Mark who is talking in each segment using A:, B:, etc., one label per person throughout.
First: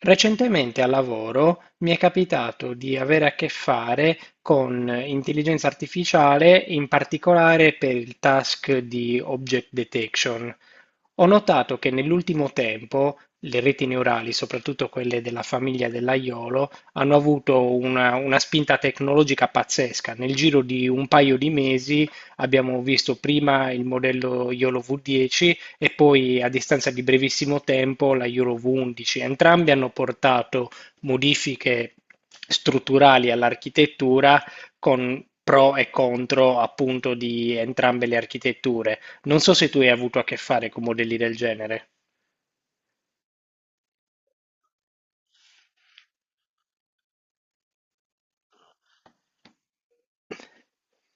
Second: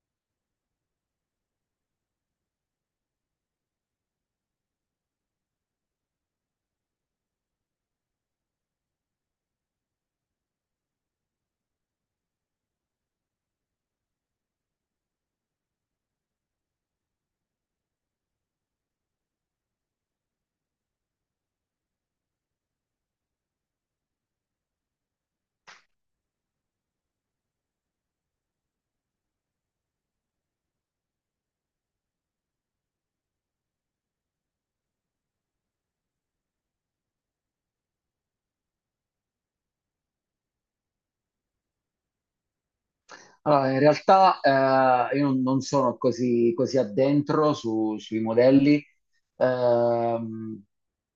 A: Recentemente al lavoro mi è capitato di avere a che fare con intelligenza artificiale, in particolare per il task di object detection. Ho notato che nell'ultimo tempo le reti neurali, soprattutto quelle della famiglia dell'aiolo, hanno avuto una spinta tecnologica pazzesca. Nel giro di un paio di mesi abbiamo visto prima il modello YOLO V10 e poi a distanza di brevissimo tempo la Euro V11. Entrambi hanno portato modifiche strutturali all'architettura con pro e contro appunto di entrambe le architetture. Non so se tu hai avuto a che fare con modelli del genere.
B: Allora, in realtà io non sono così addentro sui modelli. Ehm,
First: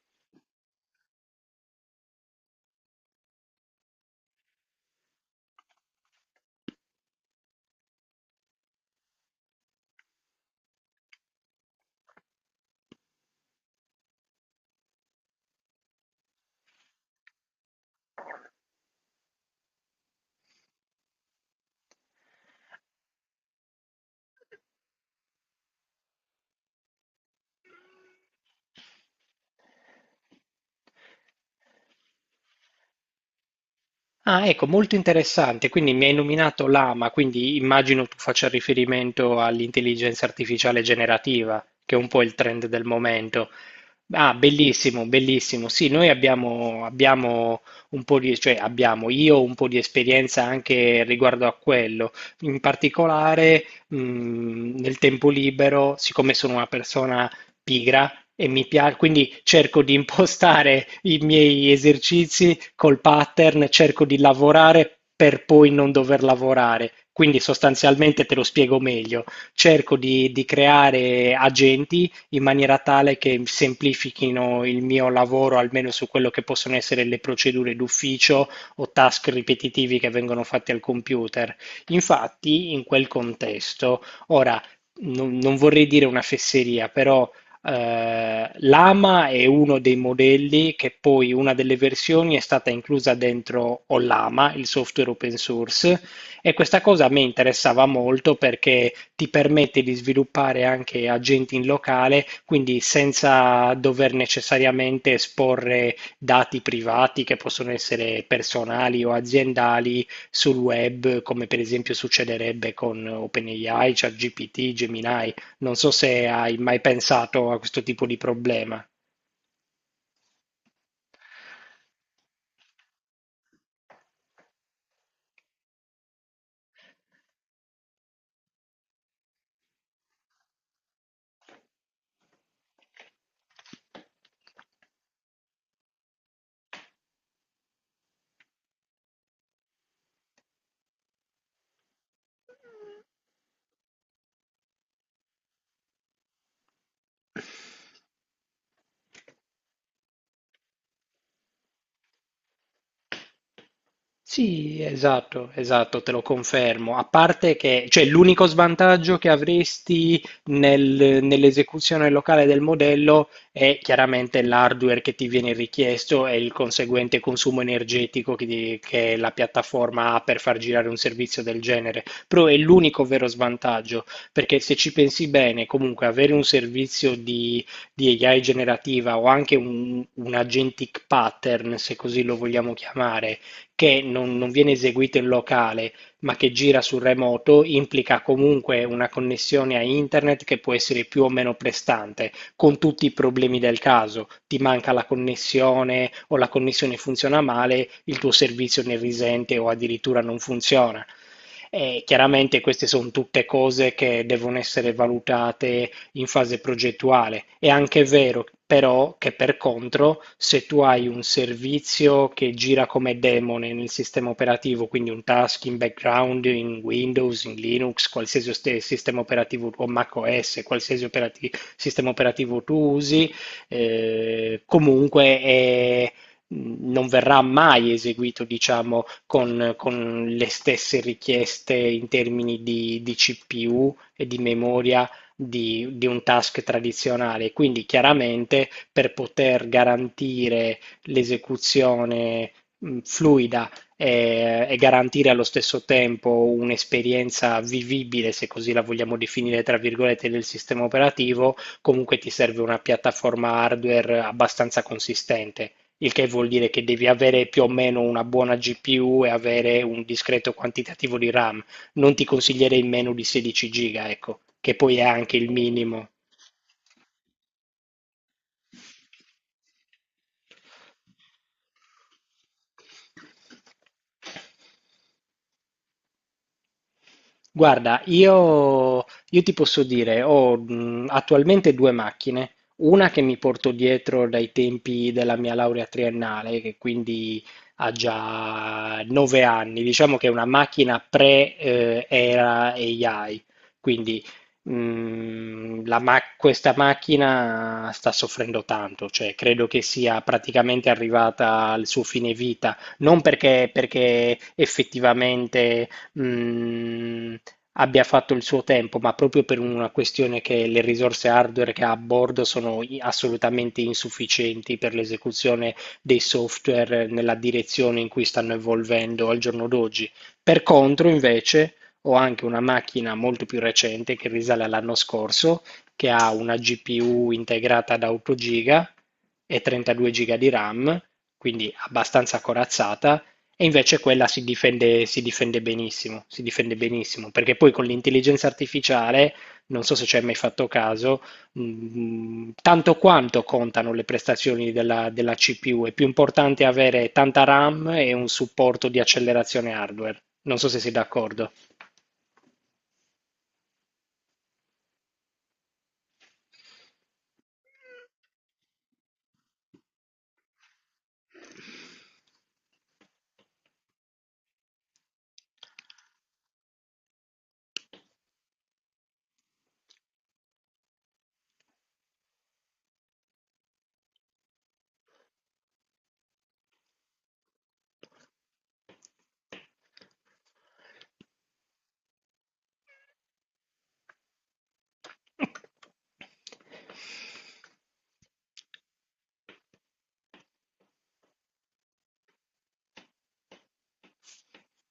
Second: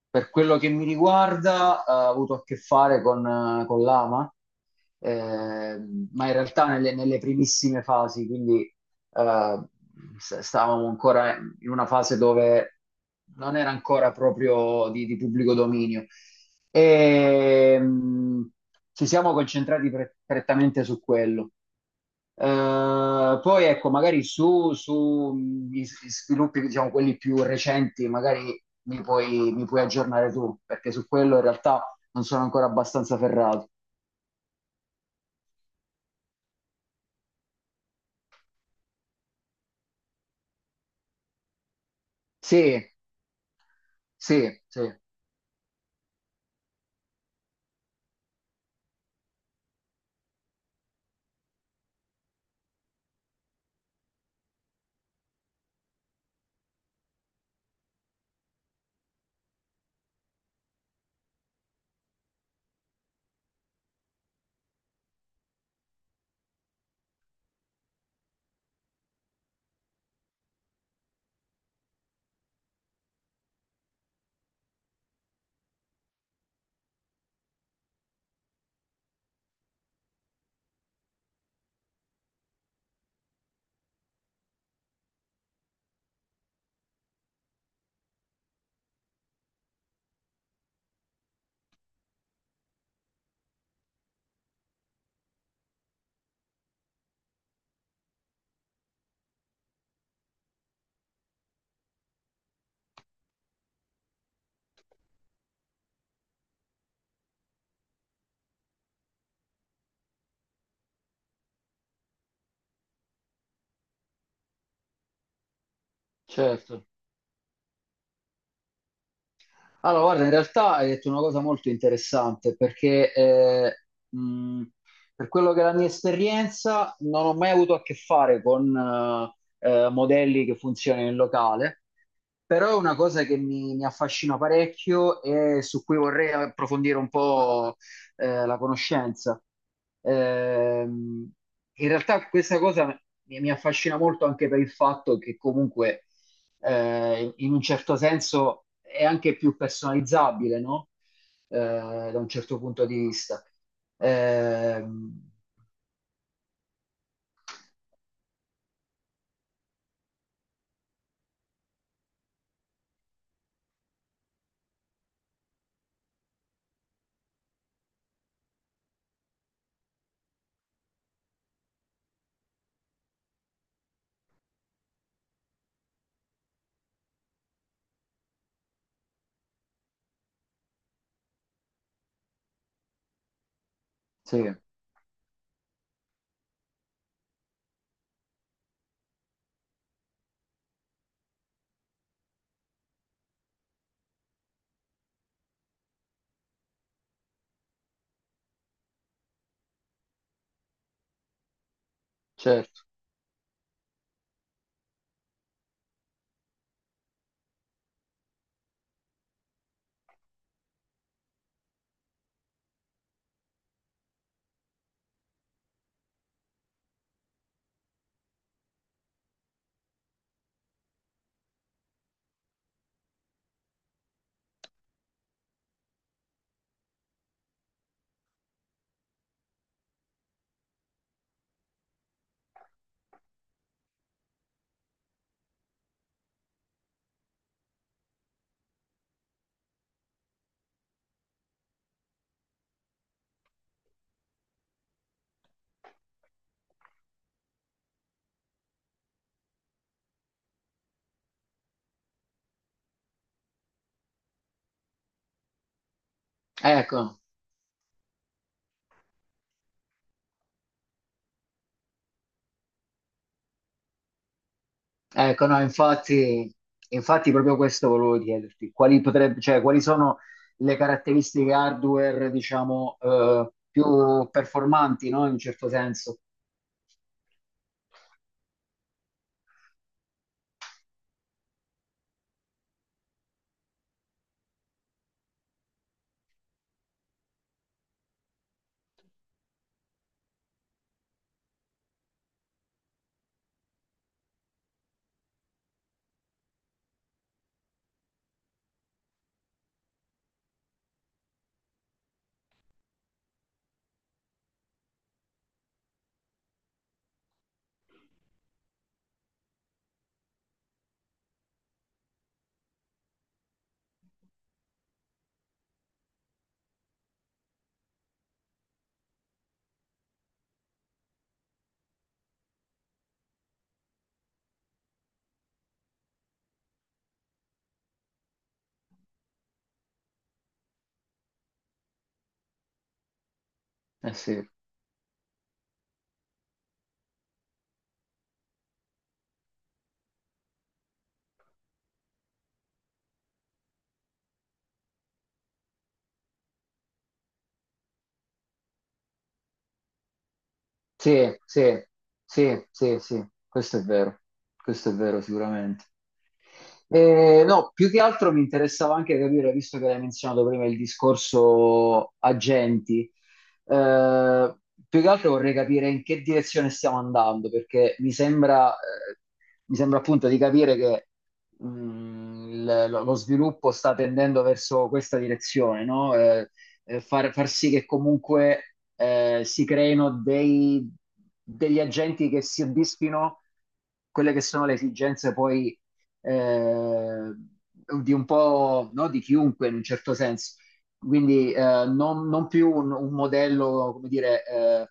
B: per quello che mi riguarda, ho avuto a che fare con l'AMA, ma in realtà nelle primissime fasi, quindi eh, stavamo ancora in una fase dove non era ancora proprio di pubblico dominio. E, mm, Ci siamo concentrati prettamente su quello. Poi ecco, magari su gli sviluppi, diciamo, quelli più recenti, magari mi puoi aggiornare tu, perché su quello in realtà non sono ancora abbastanza ferrato.
A: Ah, ecco, molto interessante. Quindi mi hai nominato l'AMA, quindi immagino tu faccia riferimento all'intelligenza artificiale generativa, che è un po' il trend del
B: Sì,
A: momento. Ah,
B: sì, sì,
A: bellissimo, bellissimo. Sì, noi abbiamo un po' di, cioè abbiamo io un po' di esperienza anche riguardo a quello. In particolare, nel tempo libero, siccome sono una persona pigra e mi piace, quindi cerco di impostare i miei esercizi col pattern, cerco di lavorare per poi non dover lavorare. Quindi sostanzialmente te lo spiego meglio. Cerco di creare agenti in maniera tale che semplifichino il mio lavoro, almeno su quello che possono essere le procedure d'ufficio o task ripetitivi che vengono fatti al computer. Infatti, in quel contesto, ora non vorrei dire una fesseria, però l'AMA è uno dei modelli che poi una delle versioni è stata inclusa dentro Ollama, il software open source, e questa cosa a me interessava molto perché ti permette di sviluppare anche agenti in locale, quindi senza dover necessariamente esporre dati privati che possono essere personali o aziendali sul web, come per esempio succederebbe con OpenAI, ChatGPT, Gemini. Non so se hai mai
B: certo.
A: pensato a questo tipo di problema.
B: Allora, guarda, in realtà hai detto una cosa molto interessante, perché mh, per quello che è la mia esperienza, non ho mai avuto a che fare con modelli che funzionano in locale. Però è una cosa che mi affascina parecchio e su cui vorrei approfondire un po' la conoscenza. Ehm, In realtà questa cosa mi affascina molto anche per il fatto che comunque in un certo senso è anche più personalizzabile, no? Eh, da un certo punto di vista.
A: Sì,
B: Ehm,
A: esatto, esatto, te lo confermo. A parte che, cioè, l'unico svantaggio che avresti nell'esecuzione locale del modello è chiaramente l'hardware che ti viene richiesto e il conseguente consumo energetico che, che la piattaforma ha per far girare un servizio del genere. Però è l'unico vero svantaggio, perché se ci pensi bene, comunque avere un servizio di AI generativa o anche un agentic pattern, se così lo vogliamo chiamare, che non,
B: sì,
A: non viene eseguito in locale, ma che gira sul remoto, implica comunque una connessione a internet che può essere più o meno prestante, con tutti i problemi del caso. Ti manca la connessione o la connessione funziona male, il tuo servizio ne risente o addirittura non funziona. E chiaramente
B: certo.
A: queste sono tutte cose che devono essere valutate in fase progettuale. È anche vero però che per contro, se tu hai un servizio che gira come demone nel sistema operativo, quindi un task in background, in Windows, in Linux, qualsiasi sistema operativo o macOS, qualsiasi sistema operativo tu usi, comunque non verrà mai eseguito, diciamo, con le stesse richieste in termini di CPU e di memoria di un task tradizionale. Quindi chiaramente per poter garantire l'esecuzione fluida e garantire allo stesso tempo un'esperienza vivibile, se così la vogliamo definire, tra virgolette, del sistema operativo, comunque ti serve una piattaforma hardware abbastanza consistente. Il che vuol dire che devi
B: Ecco.
A: avere più o meno una buona GPU e avere un discreto quantitativo di RAM, non ti consiglierei meno di 16 giga, ecco, che poi è anche
B: Ecco,
A: il
B: no,
A: minimo.
B: infatti, infatti proprio questo volevo chiederti, quali, potrebbe, cioè, quali sono le caratteristiche hardware, diciamo, più performanti, no? In un certo senso.
A: Guarda, io ti posso dire, ho attualmente due macchine, una che mi porto dietro dai tempi della mia laurea triennale, che quindi ha già 9 anni, diciamo che è una macchina pre-era AI, quindi questa macchina sta soffrendo tanto, cioè credo che sia praticamente arrivata al suo fine vita, non perché effettivamente mh, abbia fatto il suo tempo, ma proprio per una questione che le risorse hardware che ha a bordo sono assolutamente insufficienti per l'esecuzione dei software nella direzione in cui stanno evolvendo al giorno d'oggi. Per contro, invece, ho anche una macchina molto più recente che risale all'anno scorso, che ha una GPU integrata da 8 GB e 32 GB di RAM, quindi abbastanza corazzata, e invece
B: Eh
A: quella
B: sì,
A: si difende benissimo, perché poi con l'intelligenza artificiale, non so se ci hai mai fatto caso, tanto quanto contano le prestazioni della CPU, è più importante avere tanta RAM e un supporto di accelerazione hardware. Non so se sei
B: sì,
A: d'accordo.
B: sì, sì, sì, sì, questo è vero sicuramente. No, più che altro mi interessava anche capire, visto che l'hai menzionato prima il discorso agenti, eh, più che altro vorrei capire in che direzione stiamo andando, perché mi sembra appunto di capire che lo, lo sviluppo sta tendendo verso questa direzione, no? Far sì che comunque si creino degli agenti che si soddisfino quelle che sono le esigenze poi eh, di un po' no, di chiunque in un certo senso. Quindi non più un modello, come dire, eh,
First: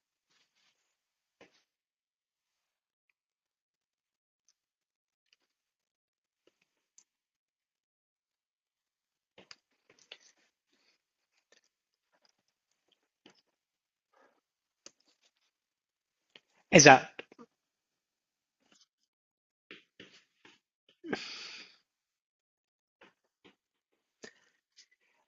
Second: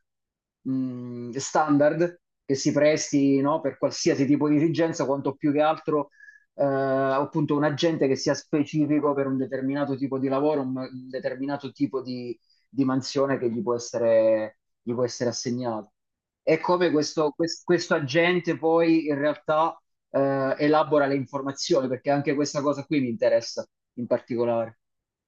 B: mh, standard che si presti no, per qualsiasi tipo di dirigenza, quanto più che altro appunto un agente che sia specifico per un determinato tipo di lavoro, un determinato tipo di mansione che gli può essere assegnato. E come
A: Esatto.
B: questo, questo agente poi in realtà elabora le informazioni, perché anche questa cosa qui mi interessa in particolare.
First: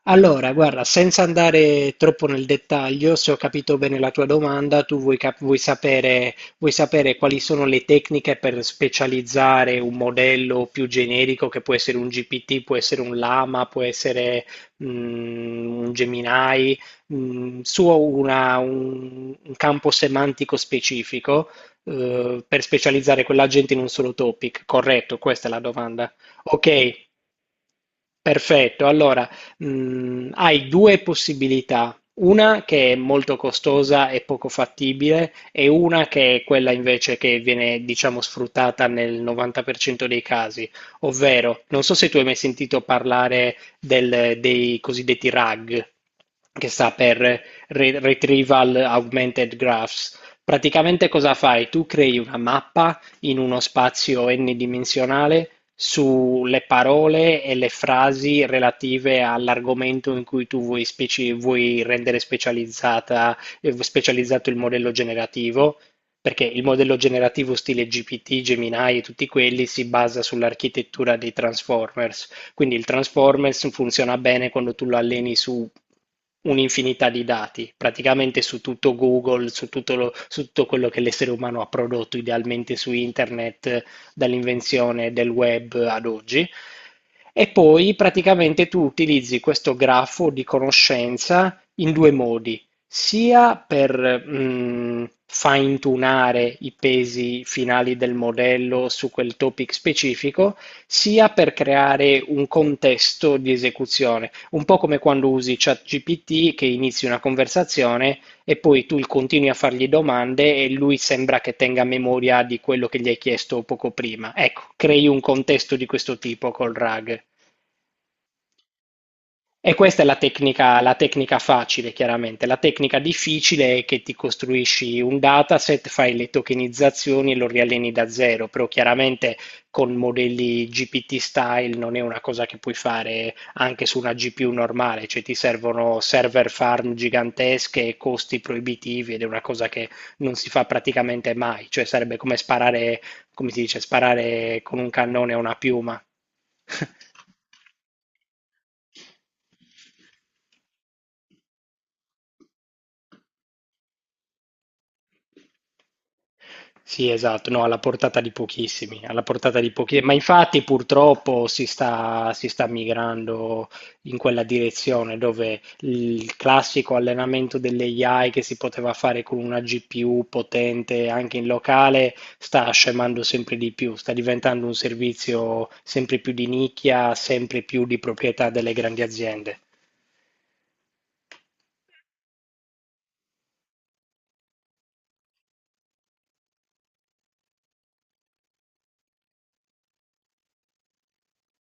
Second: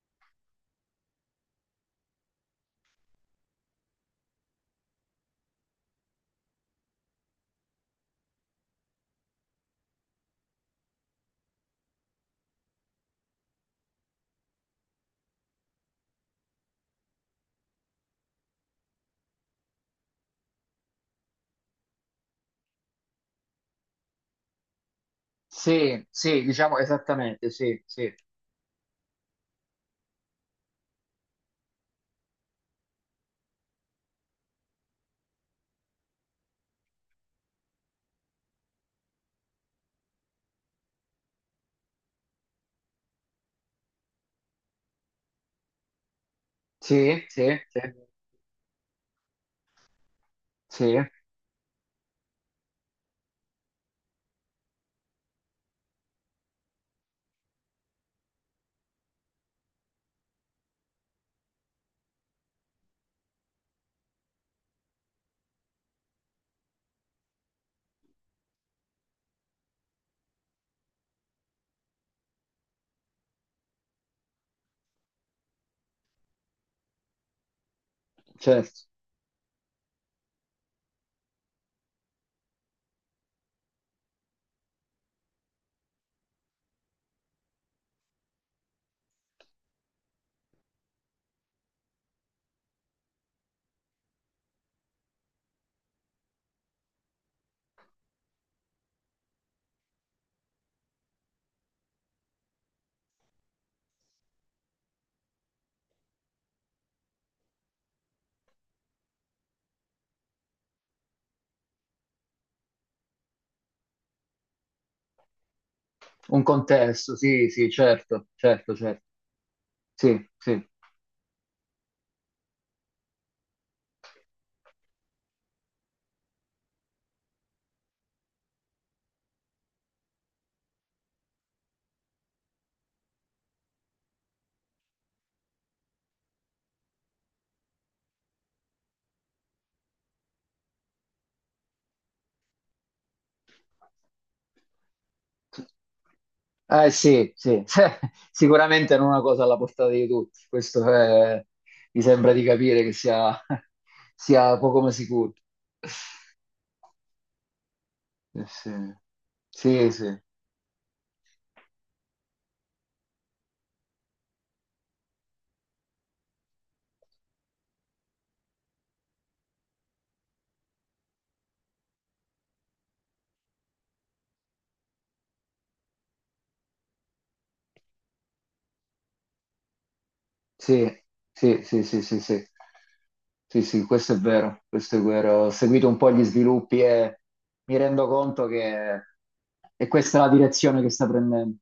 A: Allora, guarda, senza andare troppo nel dettaglio, se ho capito bene la tua domanda, tu vuoi sapere quali sono le tecniche per specializzare un modello più generico che può essere un GPT, può essere un Lama, può essere un Gemini, un campo semantico specifico, per specializzare quell'agente in un solo topic. Corretto, questa è la
B: Sì,
A: domanda.
B: sì, diciamo
A: Ok.
B: esattamente, sì, sì,
A: Perfetto, allora, hai due possibilità, una che è molto costosa e poco fattibile e una che è quella invece che viene, diciamo, sfruttata nel 90% dei casi, ovvero, non so se tu hai mai sentito parlare dei cosiddetti RAG, che sta
B: sì,
A: per
B: sì, sì,
A: Retrieval Augmented Graphs.
B: sì,
A: Praticamente cosa fai? Tu crei una mappa in uno spazio n-dimensionale sulle parole e le frasi relative all'argomento in cui tu vuoi rendere specializzata, specializzato il modello generativo, perché il modello generativo stile GPT, Gemini e tutti quelli si basa sull'architettura dei Transformers. Quindi il Transformers funziona bene quando tu lo alleni su un'infinità di dati, praticamente su
B: certo.
A: tutto Google, su tutto quello che l'essere umano ha prodotto idealmente su internet, dall'invenzione del web ad oggi. E poi praticamente tu utilizzi questo grafo di conoscenza in due modi, sia per fine-tunare i pesi finali del modello su quel topic specifico, sia per creare un contesto di esecuzione, un po' come quando usi ChatGPT che inizi una conversazione e poi tu continui a fargli domande e lui sembra che tenga memoria di quello che gli hai chiesto poco prima. Ecco, crei un contesto di questo
B: Un
A: tipo col
B: contesto,
A: RAG.
B: sì, sì, certo, certo, certo,
A: E questa è
B: sì, sì.
A: la tecnica facile, chiaramente. La tecnica difficile è che ti costruisci un dataset, fai le tokenizzazioni e lo rialleni da zero, però chiaramente con modelli GPT style non è una cosa che puoi fare anche su una GPU normale, cioè ti servono server farm gigantesche e costi proibitivi ed è una cosa che non si fa praticamente mai, cioè sarebbe come sparare, come si dice, sparare con un cannone a una piuma.
B: Eh sì, sì, sicuramente non è una cosa alla portata di tutti, mi sembra di capire che sia, sia poco ma sicuro.
A: Sì, esatto, no, alla portata di
B: Sì,
A: pochissimi, alla portata di
B: sì,
A: pochi, ma
B: sì.
A: infatti purtroppo si sta migrando in quella direzione dove il classico allenamento delle AI che si poteva fare con una GPU potente anche in locale sta scemando sempre di più, sta diventando un servizio sempre più di nicchia, sempre più di proprietà delle grandi aziende.
B: Sì, sì, sì, sì, sì, sì. Sì, sì, questo è vero, questo è vero. Ho seguito un po' gli sviluppi e mi rendo conto che è questa la direzione che sta prendendo.